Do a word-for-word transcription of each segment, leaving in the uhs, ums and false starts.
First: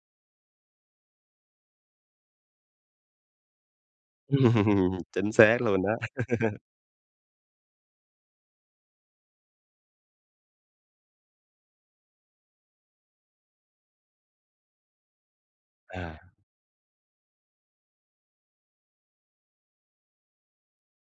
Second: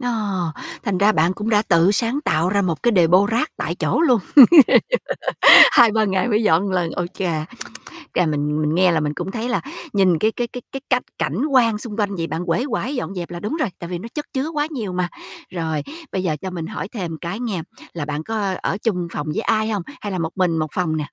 Ờ, thành ra bạn cũng đã tự sáng tạo ra một cái đề-pô rác tại chỗ luôn, Ừm. Chính xác luôn Hai ba á. ngày mới dọn lần. Ôi chà, à, mình mình nghe là mình cũng thấy là nhìn cái cái cái cái cách cảnh quan xung quanh vậy, bạn uể oải dọn dẹp là đúng rồi. Tại vì nó chất chứa quá nhiều mà. Rồi, À. bây giờ cho mình hỏi thêm cái nghe, là bạn có ở chung phòng với ai hông? Hay là một mình một phòng nè?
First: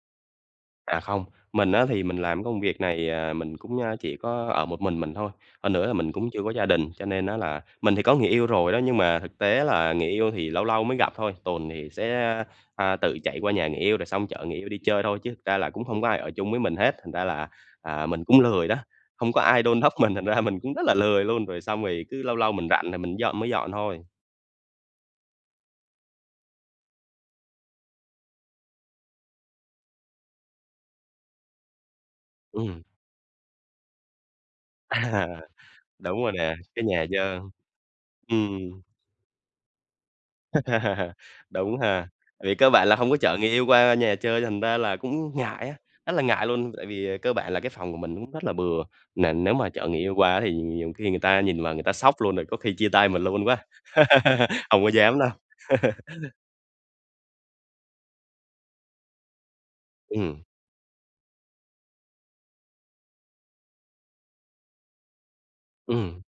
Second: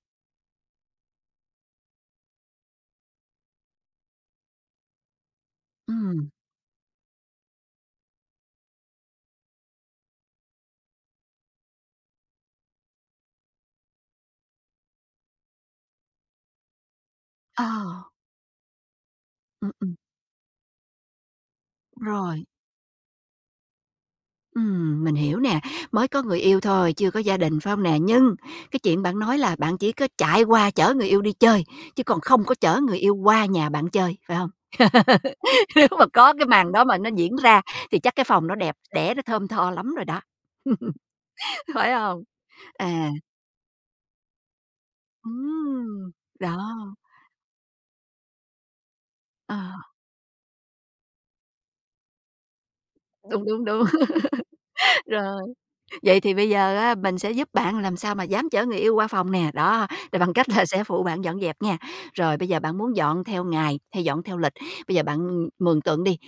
À, không. Mình á, thì mình làm cái công việc này, à, mình cũng, ơ, chỉ có ở một mình mình thôi. Hơn nữa là mình cũng Ừm. chưa có gia đình. Cho nên á, là mình thì có người yêu rồi đó, nhưng mà thực tế là người yêu thì lâu lâu mới gặp thôi. Tuần thì sẽ, a, à, tự chạy qua nhà người yêu rồi xong chở người yêu đi chơi thôi, chứ thực ra là cũng hông có ai ở chung với mình hết. Thành ra là, Ờ. à, mình cũng lười đó, hông có ai Ừm, đôn ừm. đốc mình thành ra mình cũng rất là lười luôn, rồi xong rồi cứ lâu Rồi. lâu mình rảnh rồi mình dọn mới dọn thôi. Ừm, mình hiểu nè. Mới có người yêu thôi, chưa có gia đình, phải hông nè? Nhưng cái chuyện bạn nói là bạn chỉ có chạy qua chở người yêu đi chơi, chứ còn không có chở Ừm. người yêu qua nhà bạn chơi, phải hông? À, Nếu mà đúng rồi có cái nè, màn cái đó mà nhà nó diễn dơ. ra thì chắc cái phòng nó đẹp Ừm. đẽ, nó thơm tho lắm rồi đó, Đúng phải ha. hông? Vì cơ bản là À. hông có chở người yêu qua nhà chơi thành ra là cũng ngại á, Ừm. rất là ngại luôn. Tại Đó. vì, ờ, cơ bản là cái phòng của mình cũng rất là bừa. Nền nếu mà chở À. người yêu qua thì nhiều khi người ta nhìn vào người ta sốc luôn, rồi có khi chia tay mình Đúng, luôn quá. đúng, đúng. Hông có dám đâu. Rồi, vậy thì bây giờ á, mình sẽ giúp bạn làm sao mà dám chở người yêu qua phòng nè. Đó, rồi bằng Ừm. cách là sẽ phụ bạn dọn dẹp nha. Rồi, bây giờ bạn muốn dọn theo ngày, hay dọn theo lịch? Bây giờ bạn, ừm, mường tượng đi, Ừm.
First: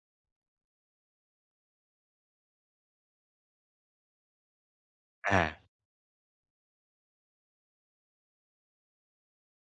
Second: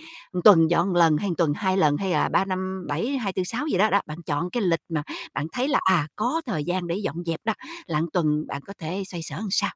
tuần dọn lần, hay tuần hai lần, hay là ba năm bảy, ha tư sáu gì đó, đó. Bạn chọn cái lịch mà bạn À. thấy là, à, có thời gian để dọn dẹp đó, là tuần bạn có thể xoay sở sao?